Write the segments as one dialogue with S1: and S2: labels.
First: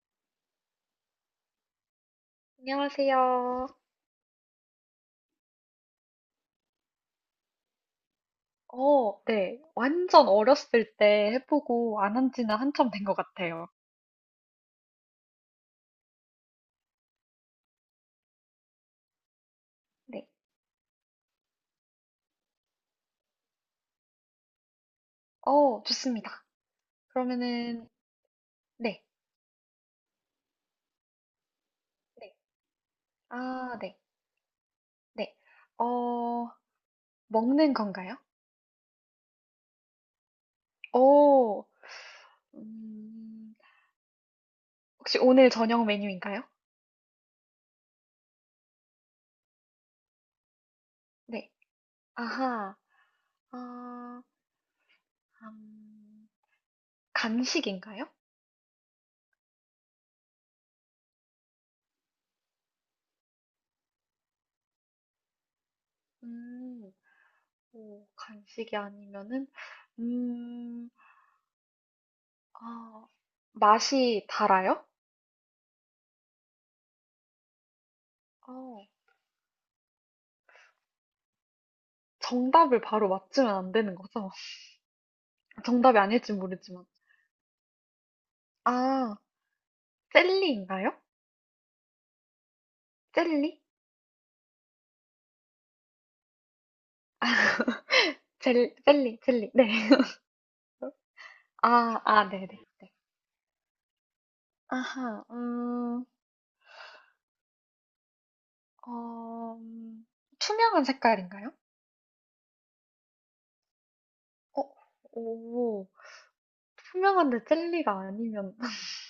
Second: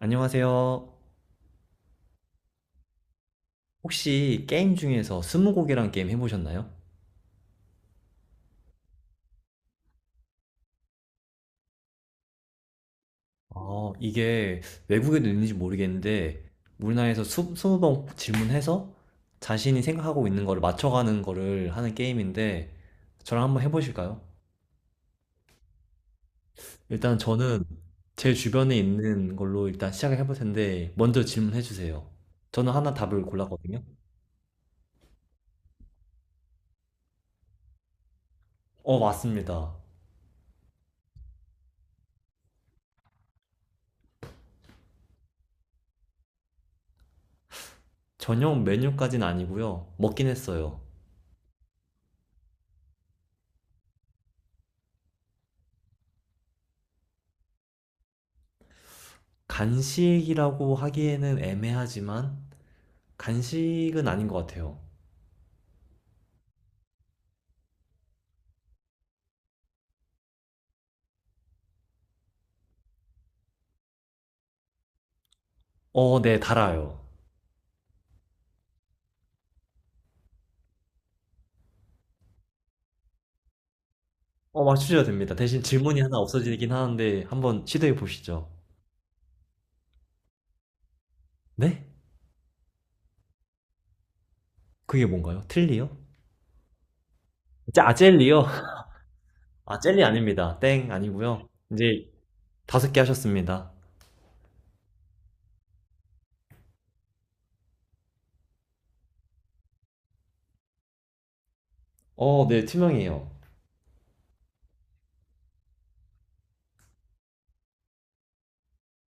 S1: 안녕하세요.
S2: 안녕하세요.
S1: 혹시 게임 중에서 스무고개란 게임 해보셨나요?
S2: 어, 네. 완전 어렸을 때 해보고 안 한 지는 한참 된 것 같아요.
S1: 아, 이게 외국에도 있는지 모르겠는데, 우리나라에서 스무 번 질문해서 자신이 생각하고
S2: 네.
S1: 있는 거를 맞춰가는 거를 하는 게임인데, 저랑 한번 해보실까요?
S2: 어, 좋습니다.
S1: 일단 저는
S2: 그러면은,
S1: 제 주변에
S2: 네.
S1: 있는 걸로 일단 시작을 해볼 텐데, 먼저 질문해주세요.
S2: 네.
S1: 저는 하나 답을
S2: 아,
S1: 골랐거든요.
S2: 네. 네. 어, 먹는 건가요?
S1: 어, 맞습니다.
S2: 어, 음, 혹시 오늘 저녁 메뉴인가요?
S1: 저녁 메뉴까지는 아니고요. 먹긴 했어요.
S2: 네. 아하. 아, 음, 간식인가요?
S1: 간식이라고 하기에는 애매하지만, 간식은 아닌 것 같아요.
S2: 음, 오, 간식이 아니면은, 음, 아, 맛이 달아요?
S1: 어, 네, 달아요.
S2: 어, 정답을 바로 맞추면 안 되는 거죠?
S1: 어, 맞추셔도 됩니다. 대신
S2: 정답이
S1: 질문이 하나
S2: 아닐지
S1: 없어지긴
S2: 모르지만.
S1: 하는데 한번 시도해 보시죠.
S2: 아, 젤리인가요?
S1: 네?
S2: 젤리?
S1: 그게 뭔가요? 틀리요?
S2: 아,
S1: 아, 젤리요?
S2: 젤리, 젤리. 네.
S1: 아, 젤리 아닙니다. 땡, 아니고요.
S2: 아,
S1: 이제
S2: 아, 네네. 네. 네.
S1: 다섯 개 하셨습니다.
S2: 아하, 어, 투명한 색깔인가요?
S1: 어, 네, 투명해요.
S2: 어, 오, 투명한데 젤리가 아니면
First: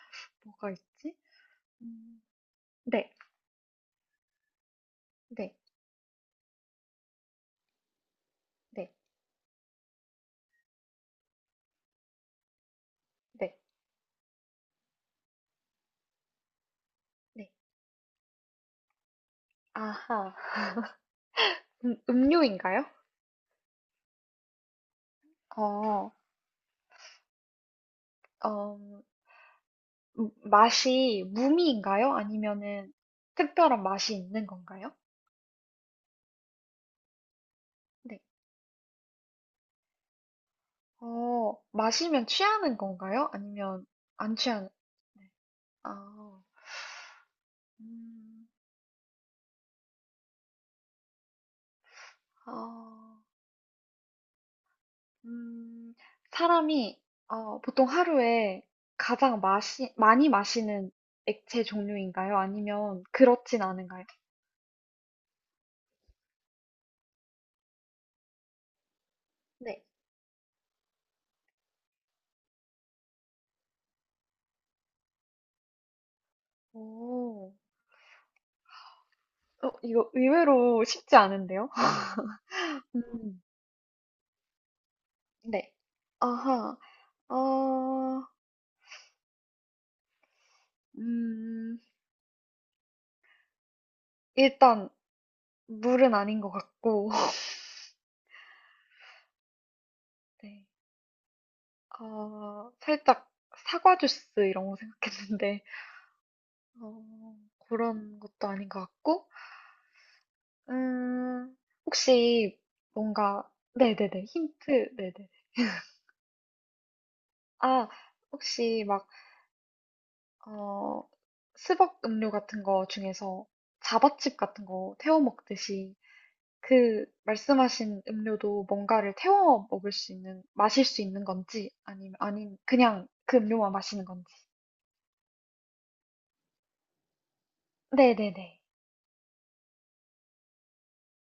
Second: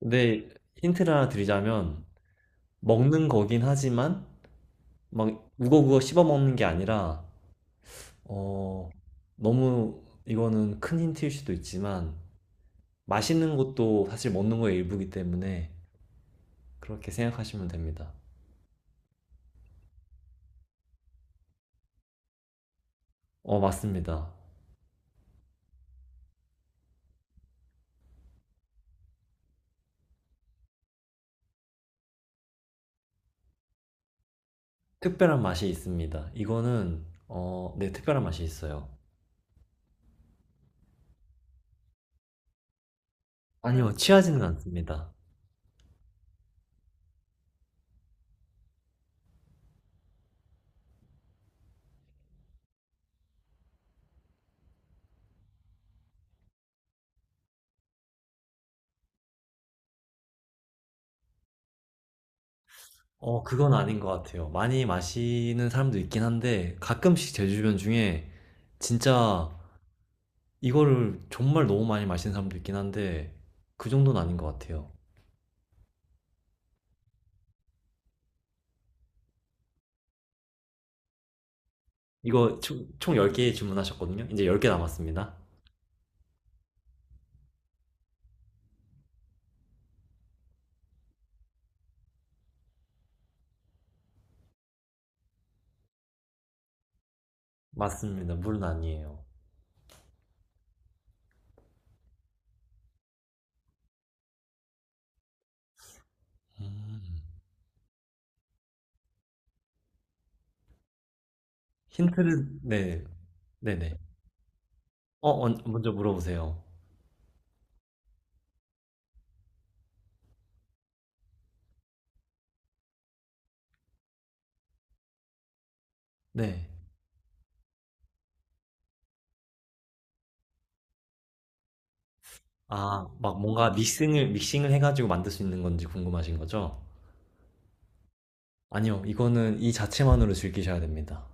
S1: 근데
S2: 뭐가
S1: 힌트를
S2: 있지?
S1: 하나 드리자면
S2: 음, 네,
S1: 먹는 거긴 하지만 막
S2: 네,
S1: 우거우거 씹어 먹는 게 아니라 어,
S2: 네,
S1: 너무 이거는 큰 힌트일 수도 있지만 맛있는
S2: 네,
S1: 것도 사실 먹는 거의 일부이기 때문에 그렇게
S2: 네.
S1: 생각하시면 됩니다.
S2: 아하, 음료인가요?
S1: 어, 맞습니다.
S2: 어, 어, 맛이 무미인가요? 아니면은 특별한 맛이 있는 건가요?
S1: 특별한 맛이 있습니다. 이거는, 어, 네,
S2: 네.
S1: 특별한 맛이 있어요.
S2: 어, 마시면 취하는 건가요? 아니면
S1: 아니요,
S2: 안
S1: 취하지는
S2: 취하는?
S1: 않습니다.
S2: 네. 아, 음, 아, 음, 사람이 어, 보통 하루에 가장 많이 마시는 액체 종류인가요? 아니면
S1: 어,
S2: 그렇진
S1: 그건 아닌
S2: 않은가요?
S1: 것 같아요. 많이 마시는 사람도 있긴 한데, 가끔씩 제 주변 중에 진짜
S2: 네.
S1: 이거를 정말 너무 많이 마시는 사람도 있긴 한데, 그 정도는 아닌 것 같아요.
S2: 오, 어, 이거 의외로 쉽지 않은데요?
S1: 이거 총
S2: 음,
S1: 10개 주문하셨거든요? 이제 10개 남았습니다.
S2: 네. 아하. 어, 음, 일단 물은 아닌 것 같고,
S1: 맞습니다. 물은 아니에요.
S2: 네. 어, 살짝 사과 주스 이런 거 생각했는데,
S1: 음.
S2: 어, 그런 것도 아닌 것 같고, 음,
S1: 힌트를,
S2: 혹시
S1: 네,
S2: 뭔가,
S1: 네네.
S2: 네네네, 힌트, 네네.
S1: 어, 먼저 물어보세요.
S2: 아, 혹시 막, 어, 스벅 음료 같은 거 중에서 자바칩 같은 거 태워 먹듯이
S1: 네.
S2: 그 말씀하신 음료도 뭔가를 태워 먹을 수 있는, 마실 수 있는 건지, 아니면, 아닌, 그냥
S1: 아,
S2: 그
S1: 막 뭔가
S2: 음료만 마시는
S1: 믹싱을
S2: 건지.
S1: 믹싱을 해 가지고 만들 수 있는 건지 궁금하신 거죠?
S2: 네네네.
S1: 아니요. 이거는 이 자체만으로 즐기셔야 됩니다.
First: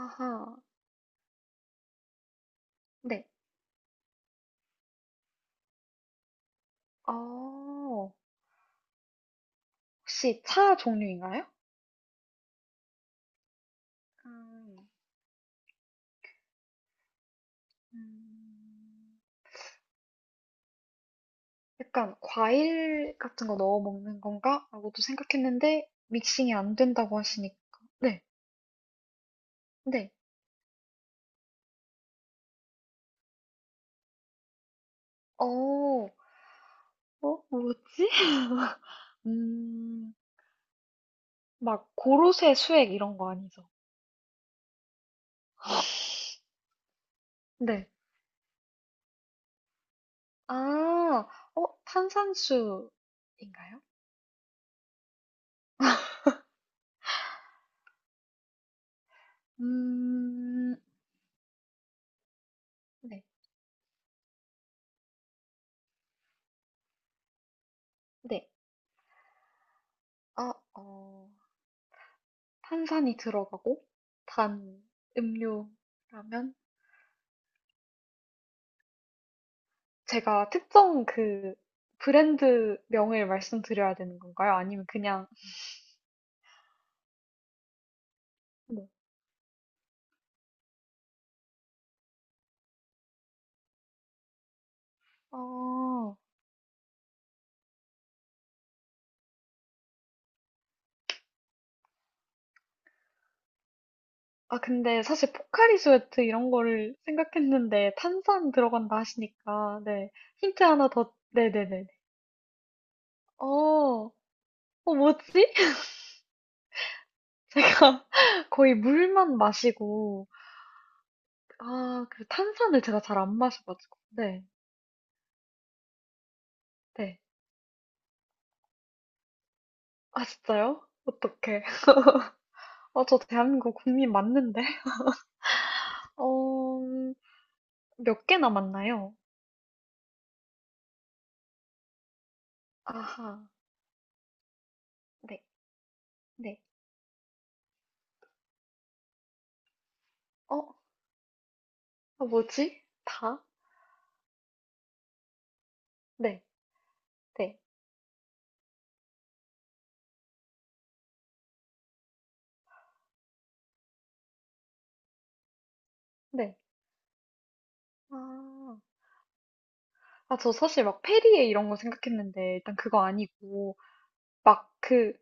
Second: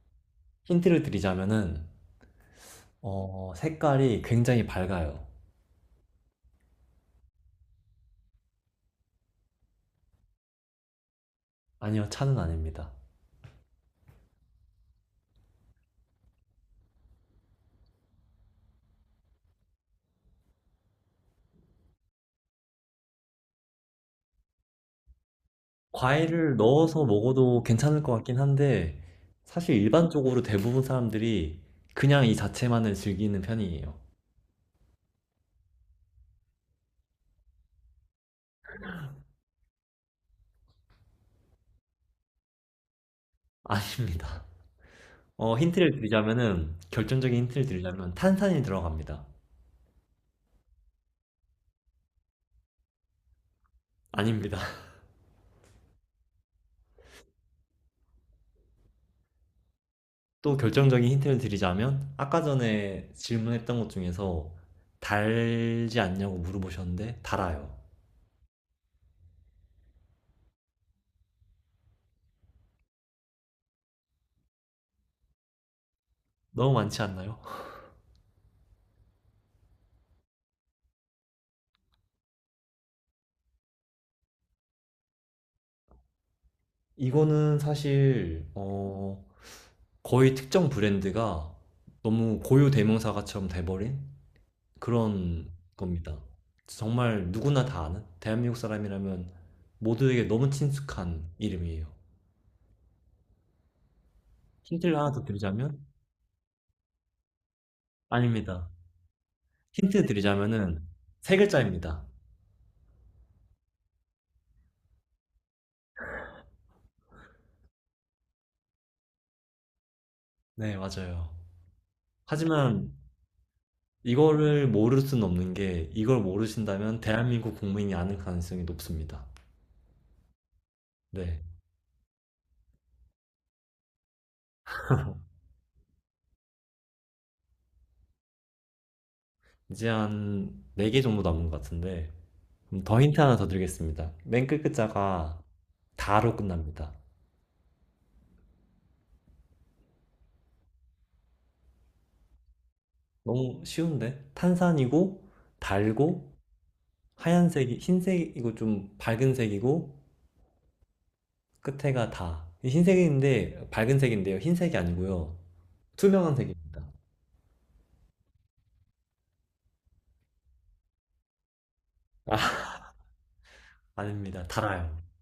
S2: 아하,
S1: 힌트를 드리자면은
S2: 네.
S1: 어, 색깔이 굉장히 밝아요.
S2: 어, 혹시 차 종류인가요?
S1: 아니요. 차는 아닙니다.
S2: 음, 음, 약간 과일 같은 거 넣어 먹는 건가? 라고도 생각했는데, 믹싱이
S1: 과일을
S2: 안
S1: 넣어서
S2: 된다고 하시니까.
S1: 먹어도 괜찮을 것
S2: 네,
S1: 같긴 한데 사실
S2: 네.
S1: 일반적으로 대부분 사람들이 그냥 이 자체만을 즐기는 편이에요.
S2: 어, 어, 뭐지? 음, 막 고로쇠 수액 이런 거 아니죠?
S1: 아닙니다. 어, 힌트를 드리자면은 결정적인 힌트를
S2: 네.
S1: 드리자면 탄산이 들어갑니다.
S2: 아, 어, 탄산수인가요?
S1: 아닙니다. 또
S2: 음,
S1: 결정적인 힌트를 드리자면 아까 전에
S2: 네,
S1: 질문했던 것 중에서 달지 않냐고 물어보셨는데 달아요.
S2: 네. 아, 어, 탄산이 들어가고 단 음료라면
S1: 너무 많지 않나요?
S2: 제가 특정 그 브랜드 명을 말씀드려야 되는 건가요? 아니면 그냥
S1: 이거는 사실
S2: 네.
S1: 어, 거의 특정 브랜드가 너무 고유 대명사가처럼 돼버린 그런
S2: 어,
S1: 겁니다. 정말 누구나 다 아는 대한민국 사람이라면 모두에게 너무 친숙한 이름이에요.
S2: 아,
S1: 힌트를
S2: 근데
S1: 하나 더
S2: 사실
S1: 드리자면
S2: 포카리 스웨트 이런 거를 생각했는데 탄산
S1: 아닙니다.
S2: 들어간다 하시니까
S1: 힌트
S2: 네. 힌트
S1: 드리자면은
S2: 하나 더,
S1: 세
S2: 네네네.
S1: 글자입니다.
S2: 어, 어, 뭐지? 제가 거의 물만 마시고,
S1: 네, 맞아요.
S2: 아, 그 탄산을
S1: 하지만
S2: 제가 잘 안 마셔가지고. 네,
S1: 이거를 모를 수는 없는 게 이걸 모르신다면
S2: 네.
S1: 대한민국 국민이 아는 가능성이 높습니다.
S2: 아, 진짜요?
S1: 네.
S2: 어떡해. 아, 저 대한민국 국민 맞는데? 어, 몇 개 남았나요?
S1: 이제 한 4개 정도 남은 것 같은데 그럼 더 힌트 하나
S2: 아하,
S1: 더 드리겠습니다. 맨 끝 글자가
S2: 네,
S1: 다로
S2: 네.
S1: 끝납니다.
S2: 어, 아, 뭐지? 다?
S1: 너무 쉬운데? 탄산이고 달고
S2: 네, 네,
S1: 하얀색이 흰색이고 좀 밝은 색이고 끝에가 다. 흰색인데 밝은 색인데요. 흰색이 아니고요. 투명한
S2: 네.
S1: 색입니다.
S2: 아, 아, 저 사실 막 페리에 이런 거 생각했는데,
S1: 아,
S2: 일단 그거 아니고,
S1: 아닙니다.
S2: 막
S1: 달아요.
S2: 그,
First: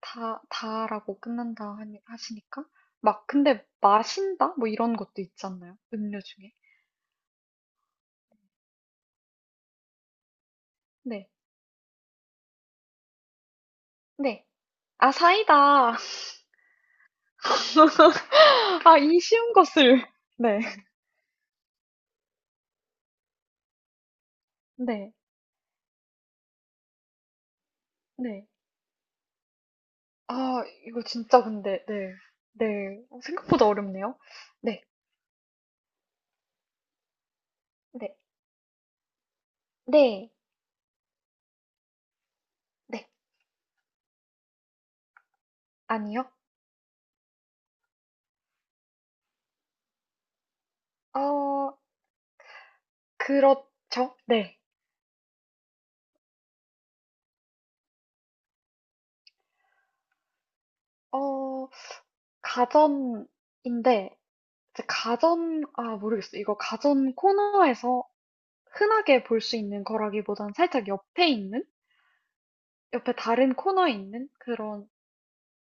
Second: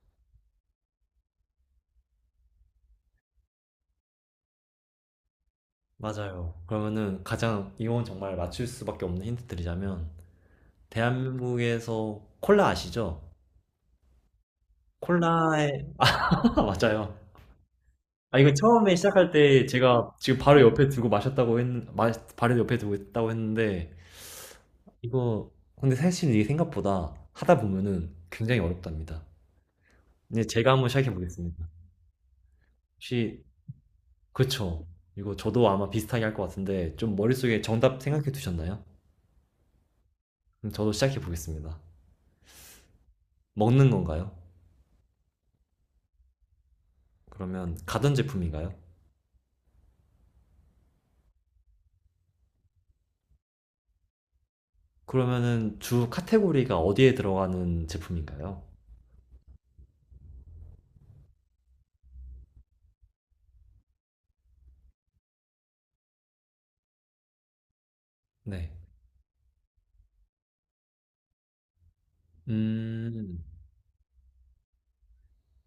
S2: 다라고 끝난다 하니, 하시니까. 막, 근데, 마신다? 뭐 이런 것도 있지 않나요? 음료 중에.
S1: 맞아요. 그러면은 가장 이건 정말 맞출 수밖에 없는 힌트 드리자면
S2: 네.
S1: 대한민국에서 콜라 아시죠?
S2: 네. 아,
S1: 콜라에
S2: 사이다.
S1: 맞아요. 아, 이거 처음에
S2: 아, 이
S1: 시작할
S2: 쉬운
S1: 때
S2: 것을.
S1: 제가 지금 바로
S2: 네.
S1: 옆에 두고 마셨다고 마, 바로 옆에 두고 있다고 했는데
S2: 네.
S1: 이거 근데 사실 이게 생각보다 하다 보면은
S2: 네.
S1: 굉장히 어렵답니다. 이제
S2: 아,
S1: 제가 한번
S2: 이거
S1: 시작해
S2: 진짜
S1: 보겠습니다.
S2: 근데, 네. 네. 어,
S1: 혹시
S2: 생각보다 어렵네요. 네.
S1: 그쵸? 이거 저도 아마 비슷하게 할 것 같은데 좀 머릿속에 정답
S2: 네.
S1: 생각해 두셨나요?
S2: 네.
S1: 그럼 저도 시작해 보겠습니다.
S2: 네.
S1: 먹는 건가요?
S2: 아니요.
S1: 그러면 가전 제품인가요?
S2: 어, 그렇죠. 네.
S1: 그러면은 주 카테고리가 어디에 들어가는 제품인가요?
S2: 어, 가전인데, 이제 가전, 아, 모르겠어요. 이거 가전 코너에서
S1: 네.
S2: 흔하게 볼 수 있는 거라기보단 살짝 옆에 있는, 옆에
S1: 음,
S2: 다른 코너에 있는 그런,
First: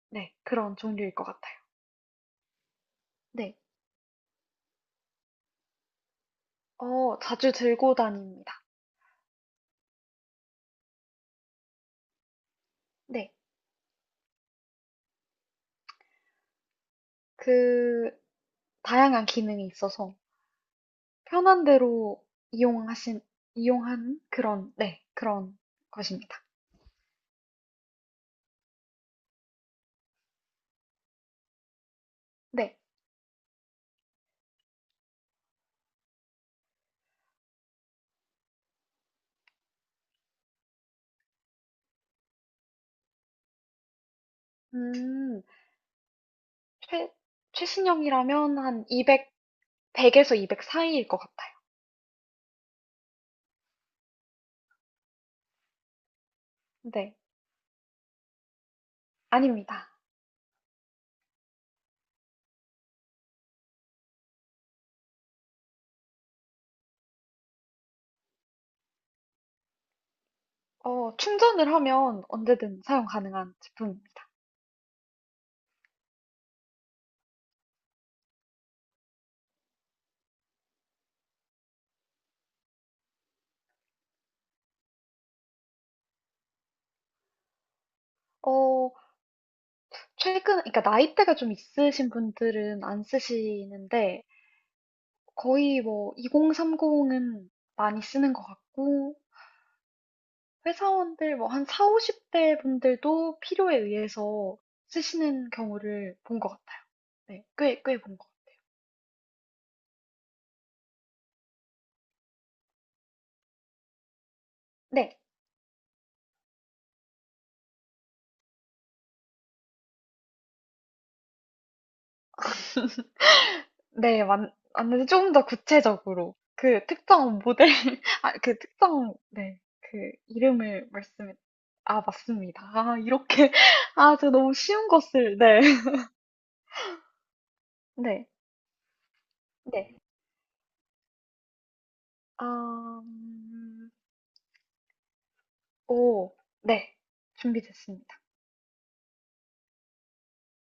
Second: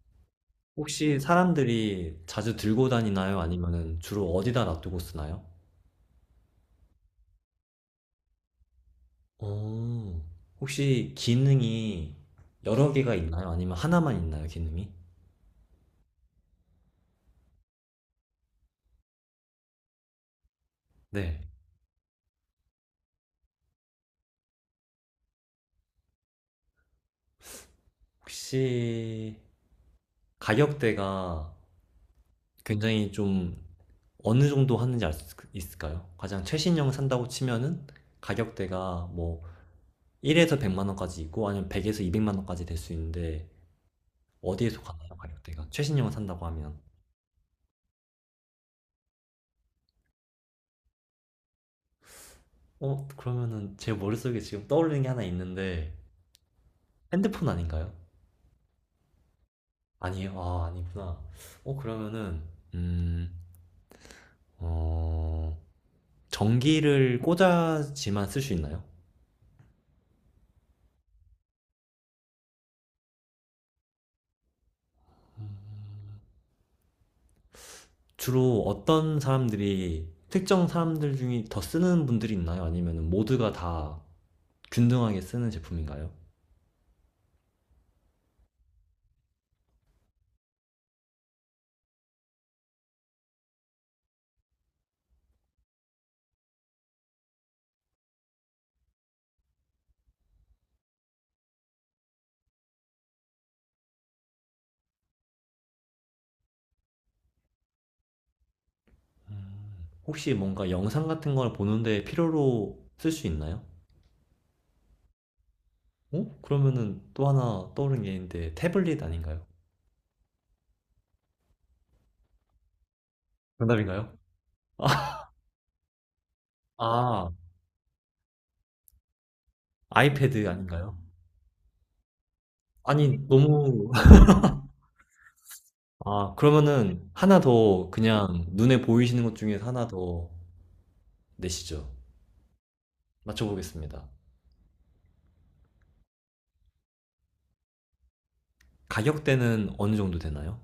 S2: 네, 그런 종류일
S1: 혹시
S2: 것 같아요.
S1: 사람들이 자주 들고 다니나요?
S2: 네,
S1: 아니면은 주로 어디다 놔두고 쓰나요?
S2: 어, 자주 들고 다닙니다.
S1: 어, 혹시 기능이 여러 개가
S2: 네,
S1: 있나요? 아니면 하나만 있나요, 기능이?
S2: 그, 다양한 기능이 있어서
S1: 네.
S2: 편한 대로 이용하신, 이용한 그런, 네, 그런 것입니다.
S1: 혹시 가격대가
S2: 네,
S1: 굉장히 좀 어느 정도 하는지 알 수 있을까요? 가장 최신형 산다고 치면은 가격대가 뭐 1에서 100만 원까지 있고 아니면 100에서 200만 원까지 될 수 있는데 어디에서 가나요,
S2: 음,
S1: 가격대가 최신형을 산다고 하면?
S2: 최, 최신형이라면 한 200, 100에서 200 사이일 것 같아요.
S1: 어, 그러면은 제 머릿속에 지금 떠오르는 게 하나 있는데
S2: 네,
S1: 핸드폰 아닌가요?
S2: 아닙니다.
S1: 아니에요? 아, 아니구나. 어, 그러면은 음어 전기를 꽂아지만 쓸 수 있나요?
S2: 어, 충전을 하면 언제든 사용 가능한 제품입니다.
S1: 주로 어떤 사람들이 특정 사람들 중에 더 쓰는 분들이 있나요? 아니면 모두가 다 균등하게 쓰는 제품인가요?
S2: 어, 최근, 그러니까 나이대가 좀 있으신 분들은 안 쓰시는데, 거의 뭐, 2030은 많이 쓰는 것 같고, 회사원들 뭐, 한 4, 50대 분들도 필요에 의해서 쓰시는 경우를 본 것 같아요. 네, 꽤 본 것 같아요.
S1: 혹시 뭔가 영상 같은 걸 보는데 필요로 쓸 수 있나요?
S2: 네,
S1: 어? 그러면은 또 하나 떠오른 게 있는데 태블릿 아닌가요? 정답인가요?
S2: 네, 맞는데 조금 더 구체적으로, 그
S1: 아,
S2: 특정 모델, 아, 그 특정, 네, 그
S1: 아이패드
S2: 이름을
S1: 아닌가요?
S2: 말씀해, 아, 맞습니다. 아,
S1: 아니,
S2: 이렇게,
S1: 너무,
S2: 아, 제가 너무 쉬운 것을, 네.
S1: 아, 그러면은 하나 더
S2: 네.
S1: 그냥 눈에 보이시는 것 중에서 하나
S2: 네.
S1: 더 내시죠.
S2: 아
S1: 맞춰보겠습니다.
S2: 오. 네. 준비됐습니다.
S1: 가격대는 어느 정도 되나요?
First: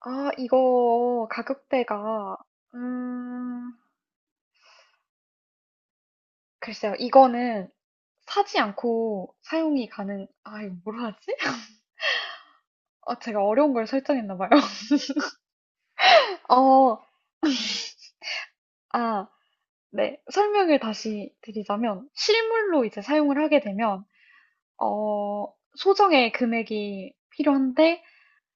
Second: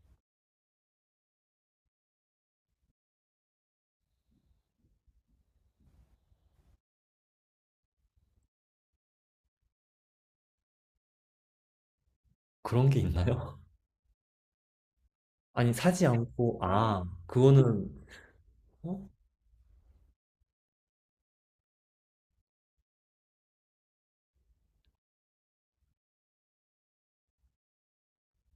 S2: 아 이거 가격대가 음 글쎄요. 이거는 사지 않고 사용이 가능 아 이거 뭐라 하지?
S1: 그런 게
S2: 아 제가
S1: 있나요?
S2: 어려운 걸 설정했나 봐요.
S1: 아니, 사지 않고,
S2: 어.
S1: 아, 그거는, 어?
S2: 아 네. 설명을 다시 드리자면 실물로 이제 사용을 하게 되면 어 소정의 금액이 필요한데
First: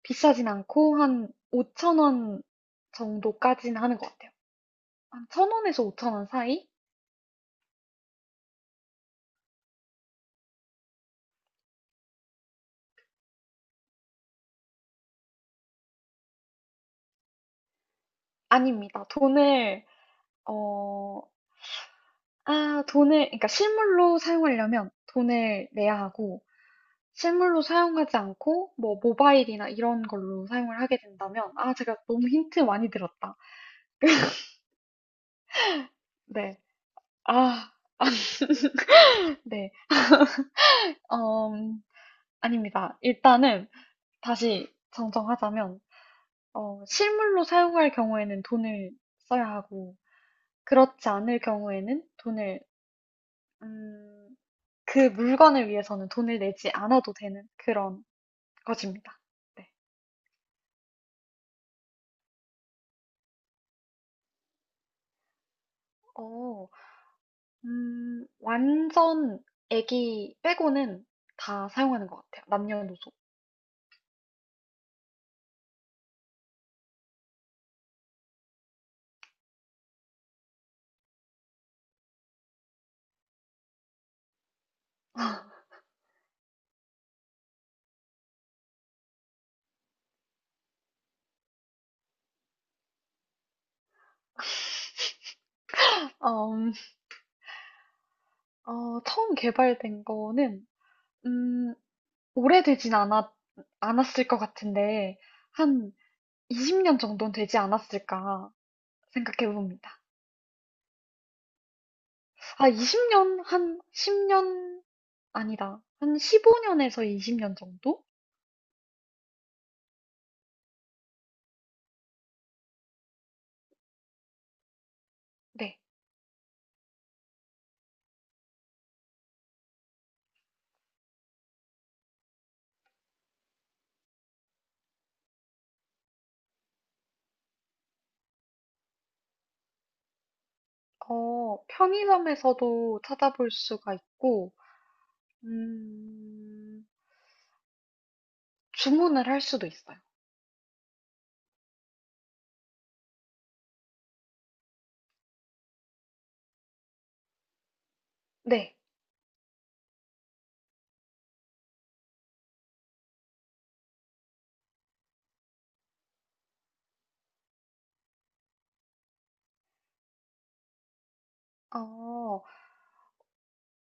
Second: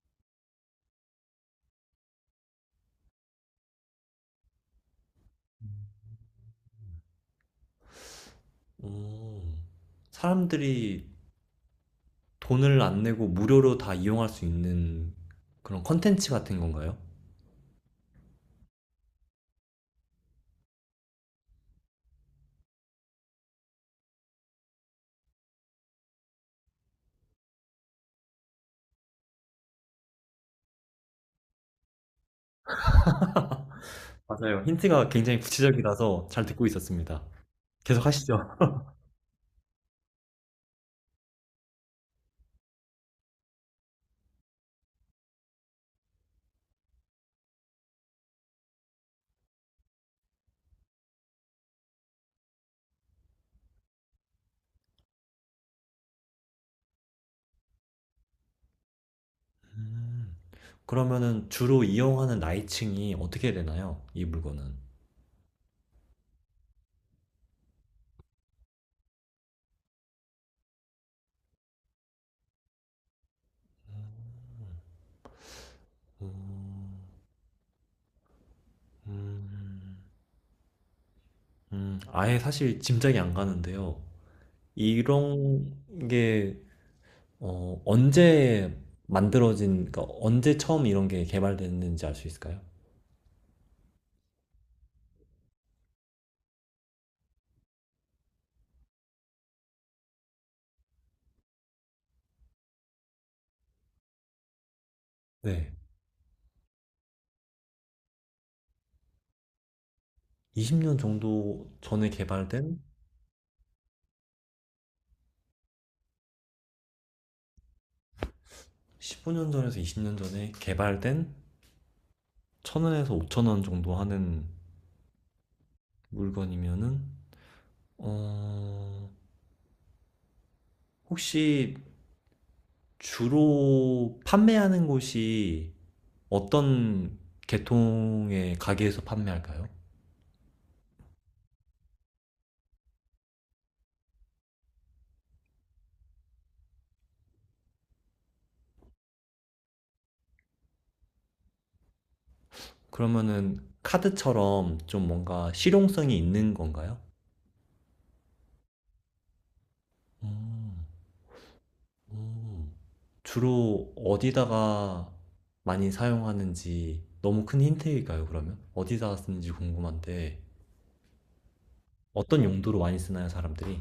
S2: 비싸진 않고 한 5천 원 정도까지는 하는 것 같아요. 한 1,000원에서 5,000원 사이?
S1: 음, 사람들이 돈을 안 내고 무료로 다 이용할 수 있는 그런 컨텐츠 같은 건가요?
S2: 아닙니다. 돈을 어, 아, 돈을, 그러니까 실물로 사용하려면 돈을 내야 하고, 실물로 사용하지 않고, 뭐, 모바일이나 이런 걸로 사용을 하게 된다면, 아, 제가 너무 힌트 많이 들었다.
S1: 맞아요. 힌트가 굉장히 구체적이라서 잘
S2: 네.
S1: 듣고 있었습니다.
S2: 아, 아,
S1: 계속 하시죠.
S2: 네. 음, 아닙니다. 일단은 다시 정정하자면, 어, 실물로 사용할 경우에는 돈을 써야 하고, 그렇지 않을 경우에는 돈을, 음, 그 물건을 위해서는 돈을 내지 않아도 되는 그런 것입니다. 네.
S1: 음, 그러면은 주로 이용하는 나이층이 어떻게 되나요, 이 물건은?
S2: 어, 완전 애기 빼고는 다 사용하는 것 같아요. 남녀노소.
S1: 음, 음, 아예 사실 짐작이 안 가는데요. 이런 게 어, 언제 만들어진, 그러니까 언제 처음 이런 게 개발됐는지 알 수 있을까요?
S2: 어, 어, 처음 개발된 거는, 음, 오래되진 않았, 않았을 것 같은데,
S1: 네.
S2: 한 20년 정도는 되지 않았을까 생각해 봅니다.
S1: 20년 정도 전에
S2: 아,
S1: 개발된
S2: 20년? 한 10년? 아니다. 한 15년에서 20년 정도?
S1: 15년 전에서 20년 전에 개발된 1,000원에서 5,000원 정도 하는
S2: 네.
S1: 물건이면은 어, 혹시 주로 판매하는 곳이 어떤 계통의 가게에서 판매할까요?
S2: 어, 편의점에서도 찾아볼 수가 있고, 음, 주문을 할 수도 있어요.
S1: 그러면은 카드처럼 좀 뭔가 실용성이 있는 건가요?
S2: 네.
S1: 음, 음. 주로 어디다가 많이 사용하는지 너무 큰 힌트일까요, 그러면? 어디다가 쓰는지 궁금한데.
S2: 어,
S1: 어떤 용도로 많이 쓰나요, 사람들이?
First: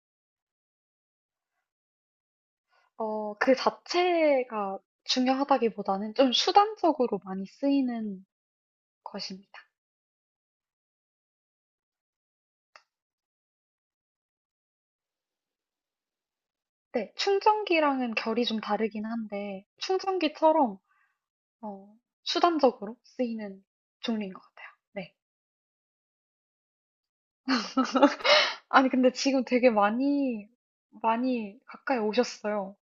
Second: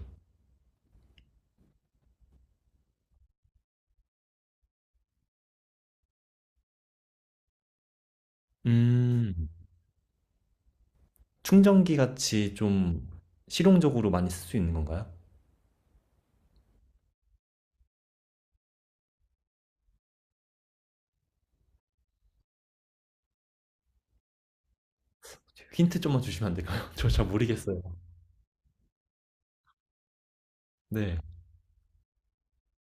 S2: 어, 그 자체가 중요하다기보다는 좀 수단적으로 많이 쓰이는
S1: 음,
S2: 것입니다.
S1: 충전기 같이 좀 실용적으로 많이 쓸 수 있는 건가요?
S2: 네. 충전기랑은 결이 좀 다르긴 한데, 충전기처럼, 어, 수단적으로 쓰이는 종류인 것 같아요. 네.
S1: 힌트 좀만 주시면 안 될까요? 저 잘 모르겠어요.
S2: 아니, 근데 지금 되게 많이,
S1: 네.
S2: 많이 가까이 오셨어요.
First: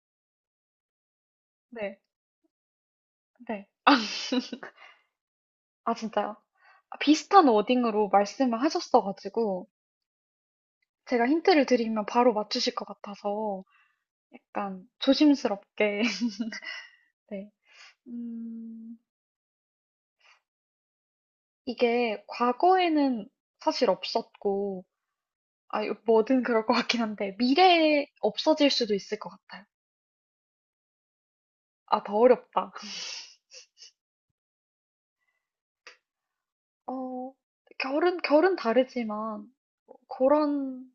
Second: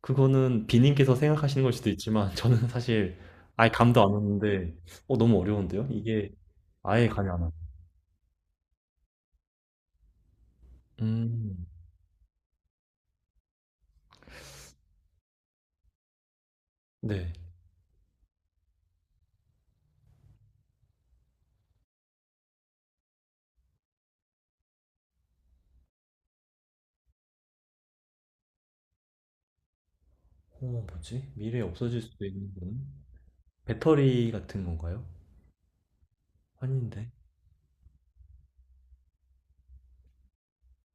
S1: 그거는 비님께서 생각하시는 걸 수도
S2: 네,
S1: 있지만, 저는 사실
S2: 네.
S1: 아예 감도 안 오는데, 어, 너무 어려운데요?
S2: 아,
S1: 이게
S2: 진짜요? 아,
S1: 아예 감이 안
S2: 비슷한
S1: 와요.
S2: 워딩으로 말씀을 하셨어가지고, 제가
S1: 음,
S2: 힌트를 드리면 바로 맞추실 것 같아서, 약간 조심스럽게.
S1: 네.
S2: 네. 음, 이게 과거에는 사실 없었고, 아, 이거 뭐든 그럴 것 같긴 한데, 미래에 없어질 수도 있을 것 같아요.
S1: 어, 뭐지? 미래에 없어질
S2: 아, 더
S1: 수도 있는
S2: 어렵다.
S1: 건? 배터리 같은 건가요? 아닌데.
S2: 어, 결은 다르지만, 뭐 그런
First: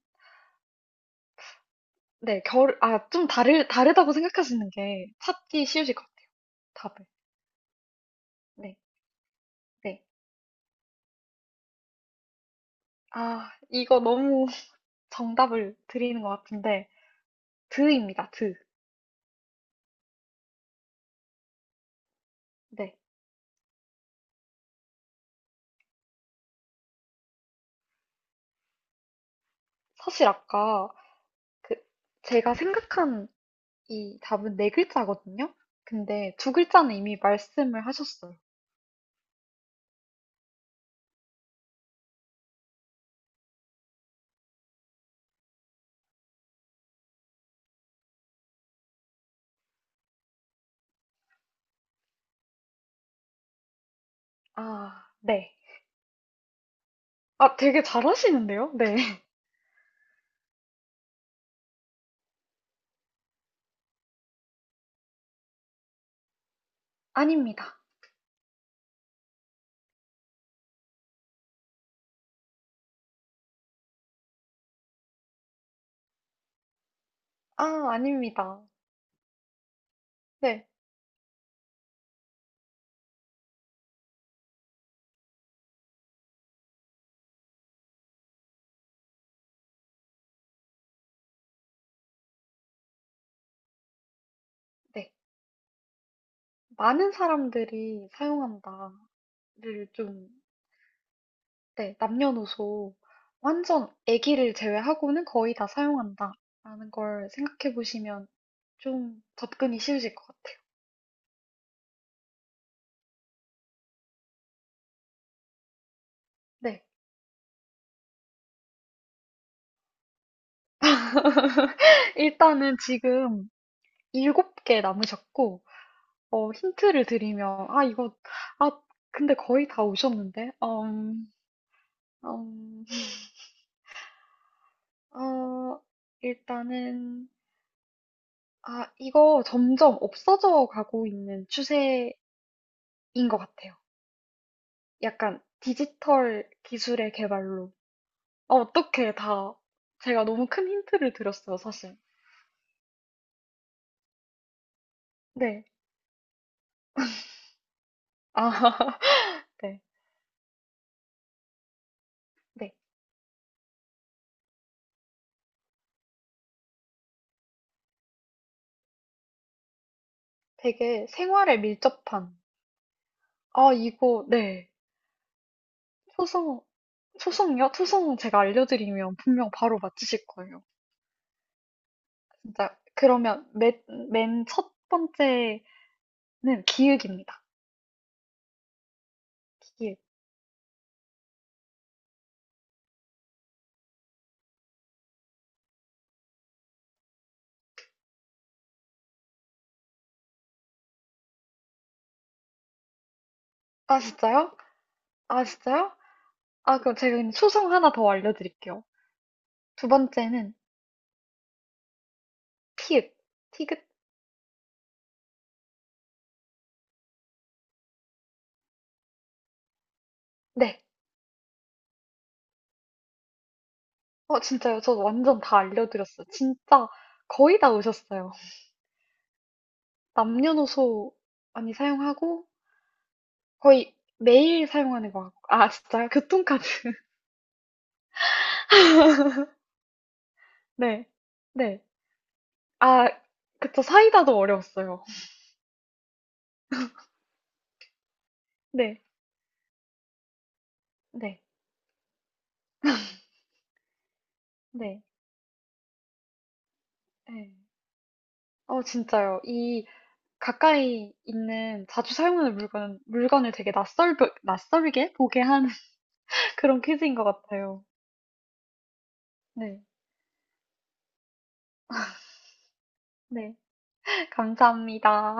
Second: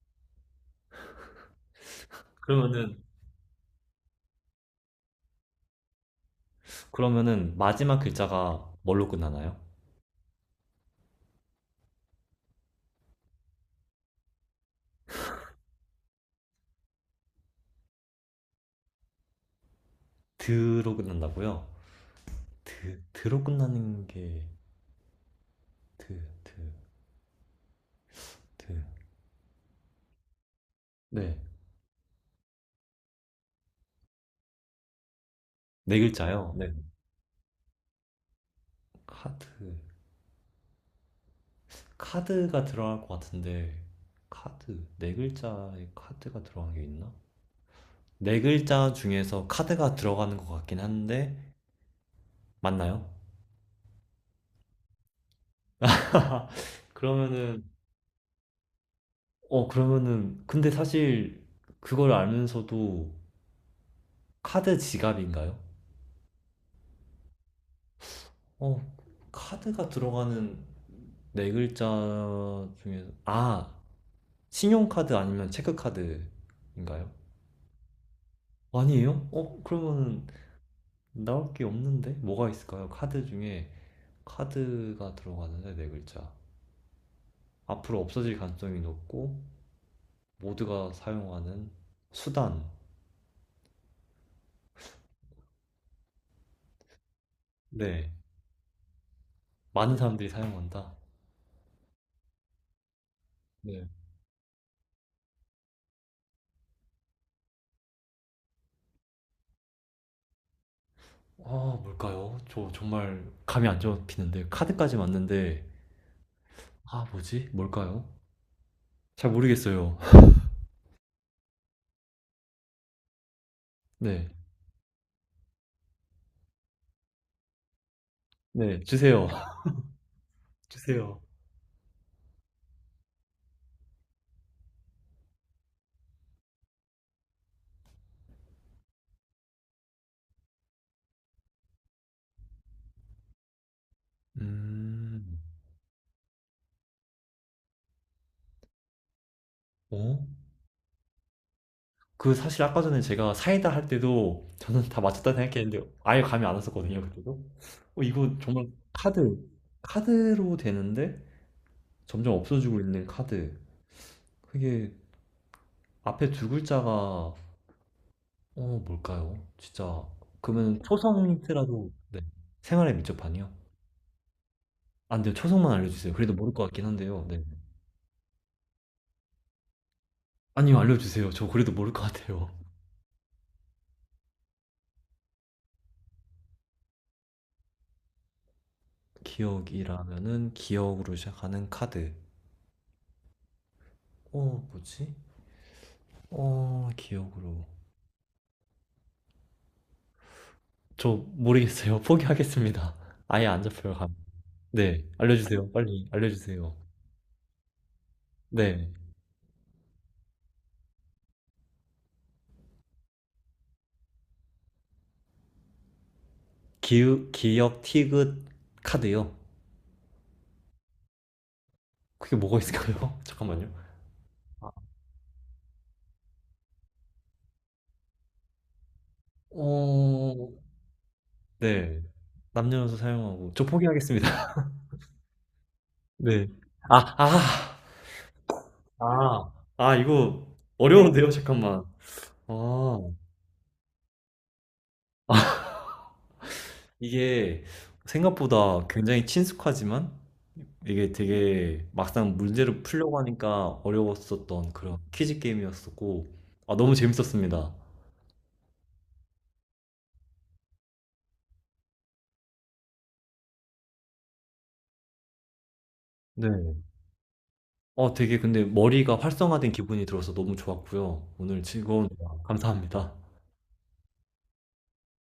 S2: 네, 결,
S1: 그러면은,
S2: 아, 다르다고 생각하시는 게 찾기 쉬우실 것 같아요. 답을.
S1: 그러면은 마지막 글자가
S2: 네,
S1: 뭘로 끝나나요?
S2: 네. 아, 이거 너무 정답을 드리는 것 같은데, 드입니다, 드.
S1: 드로 끝난다고요?
S2: 네.
S1: 드, 드로 끝나는 게 드, 드, 드.
S2: 사실 아까
S1: 네.
S2: 그, 제가 생각한 이 답은 네 글자거든요?
S1: 네
S2: 근데 두
S1: 글자요. 네.
S2: 글자는 이미 말씀을 하셨어요.
S1: 카드. 카드가 들어갈 것 같은데 카드. 네 글자에 카드가 들어간 게 있나? 네 글자 중에서 카드가 들어가는 것 같긴 한데 맞나요?
S2: 아, 네. 아,
S1: 그러면은
S2: 되게 잘하시는데요? 네.
S1: 어, 그러면은 근데 사실 그걸 알면서도 카드 지갑인가요?
S2: 아닙니다.
S1: 어, 카드가 들어가는 네 글자 중에서 아, 신용카드 아니면 체크카드인가요?
S2: 아, 아닙니다.
S1: 아니에요? 어, 그러면
S2: 네,
S1: 나올 게 없는데? 뭐가 있을까요? 카드 중에 카드가 들어가는데 네 글자. 앞으로 없어질 가능성이 높고 모두가 사용하는 수단.
S2: 네. 많은 사람들이
S1: 네.
S2: 사용한다를
S1: 많은 사람들이
S2: 좀
S1: 사용한다.
S2: 네, 남녀노소
S1: 네.
S2: 완전 아기를 제외하고는 거의 다 사용한다. 라는 걸 생각해 보시면 좀 접근이 쉬우실 것 같아요.
S1: 아, 뭘까요? 저 정말 감이 안 잡히는데 카드까지 맞는데
S2: 네.
S1: 아, 뭐지? 뭘까요? 잘 모르겠어요.
S2: 일단은 지금
S1: 네.
S2: 일곱 개 남으셨고, 어, 힌트를 드리면, 아, 이거, 아,
S1: 네, 주세요.
S2: 근데 거의 다 오셨는데,
S1: 주세요.
S2: 음, 어, 일단은, 아, 이거 점점 없어져 가고 있는 추세인 것 같아요.
S1: 음.
S2: 약간 디지털 기술의 개발로. 아, 어떻게 다. 제가
S1: 어?
S2: 너무 큰 힌트를 드렸어요, 사실.
S1: 그 사실 아까 전에 제가 사이다 할 때도 저는 다 맞췄다
S2: 네.
S1: 생각했는데 아예 감이 안 왔었거든요, 그때도. 어, 이거
S2: 아,
S1: 정말 카드,
S2: 네.
S1: 카드로 되는데 점점
S2: 네.
S1: 없어지고 있는 카드. 그게 앞에 두 글자가, 어, 뭘까요, 진짜? 그러면
S2: 되게
S1: 초성
S2: 생활에
S1: 힌트라도, 네.
S2: 밀접한.
S1: 생활에 밀접하니요?
S2: 아, 이거, 네.
S1: 안 돼요. 초성만 알려주세요. 그래도 모를
S2: 초성,
S1: 것 같긴 한데요. 네.
S2: 초성이요? 초성 제가 알려드리면 분명 바로 맞추실 거예요.
S1: 아니요, 알려주세요. 저 그래도 모를 것 같아요.
S2: 진짜. 그러면 맨 첫 번째는 기읍입니다. 기읍.
S1: 기억이라면은 기억으로 시작하는 카드. 어, 뭐지? 어, 기억으로. 저 모르겠어요. 포기하겠습니다. 아예 안 잡혀요,
S2: 아,
S1: 감.
S2: 진짜요?
S1: 네,
S2: 아,
S1: 알려주세요.
S2: 진짜요?
S1: 빨리 알려주세요.
S2: 아, 그럼 제가 그냥 초성 하나 더 알려드릴게요.
S1: 네,
S2: 두 번째는 피읍. 티귿.
S1: 기우, 기역 티귿 카드요.
S2: 네.
S1: 그게 뭐가 있을까요? 잠깐만요.
S2: 어, 진짜요? 저 완전 다 알려드렸어요. 진짜 거의 다 오셨어요.
S1: 어,
S2: 남녀노소 많이
S1: 네,
S2: 사용하고
S1: 남녀노소 사용하고 저
S2: 거의
S1: 포기하겠습니다.
S2: 매일 사용하는 것 같고. 아, 진짜요?
S1: 네,
S2: 교통카드.
S1: 아, 아, 아, 아 이거
S2: 네.
S1: 어려운데요. 잠깐만.
S2: 네.
S1: 아,
S2: 아, 그쵸. 사이다도 어려웠어요.
S1: 이게 생각보다
S2: 네.
S1: 굉장히 친숙하지만 이게
S2: 네.
S1: 되게 막상 문제를 풀려고 하니까 어려웠었던 그런
S2: 네.
S1: 퀴즈 게임이었었고 아, 너무
S2: 네.
S1: 재밌었습니다.
S2: 어, 진짜요. 이 가까이 있는 자주 사용하는 물건, 물건을 되게 낯설게 보게 하는 그런
S1: 네.
S2: 퀴즈인 것 같아요.
S1: 어, 되게 근데 머리가 활성화된
S2: 네.
S1: 기분이 들어서 너무 좋았고요. 오늘 즐거운 대화 감사합니다.
S2: 네. 감사합니다.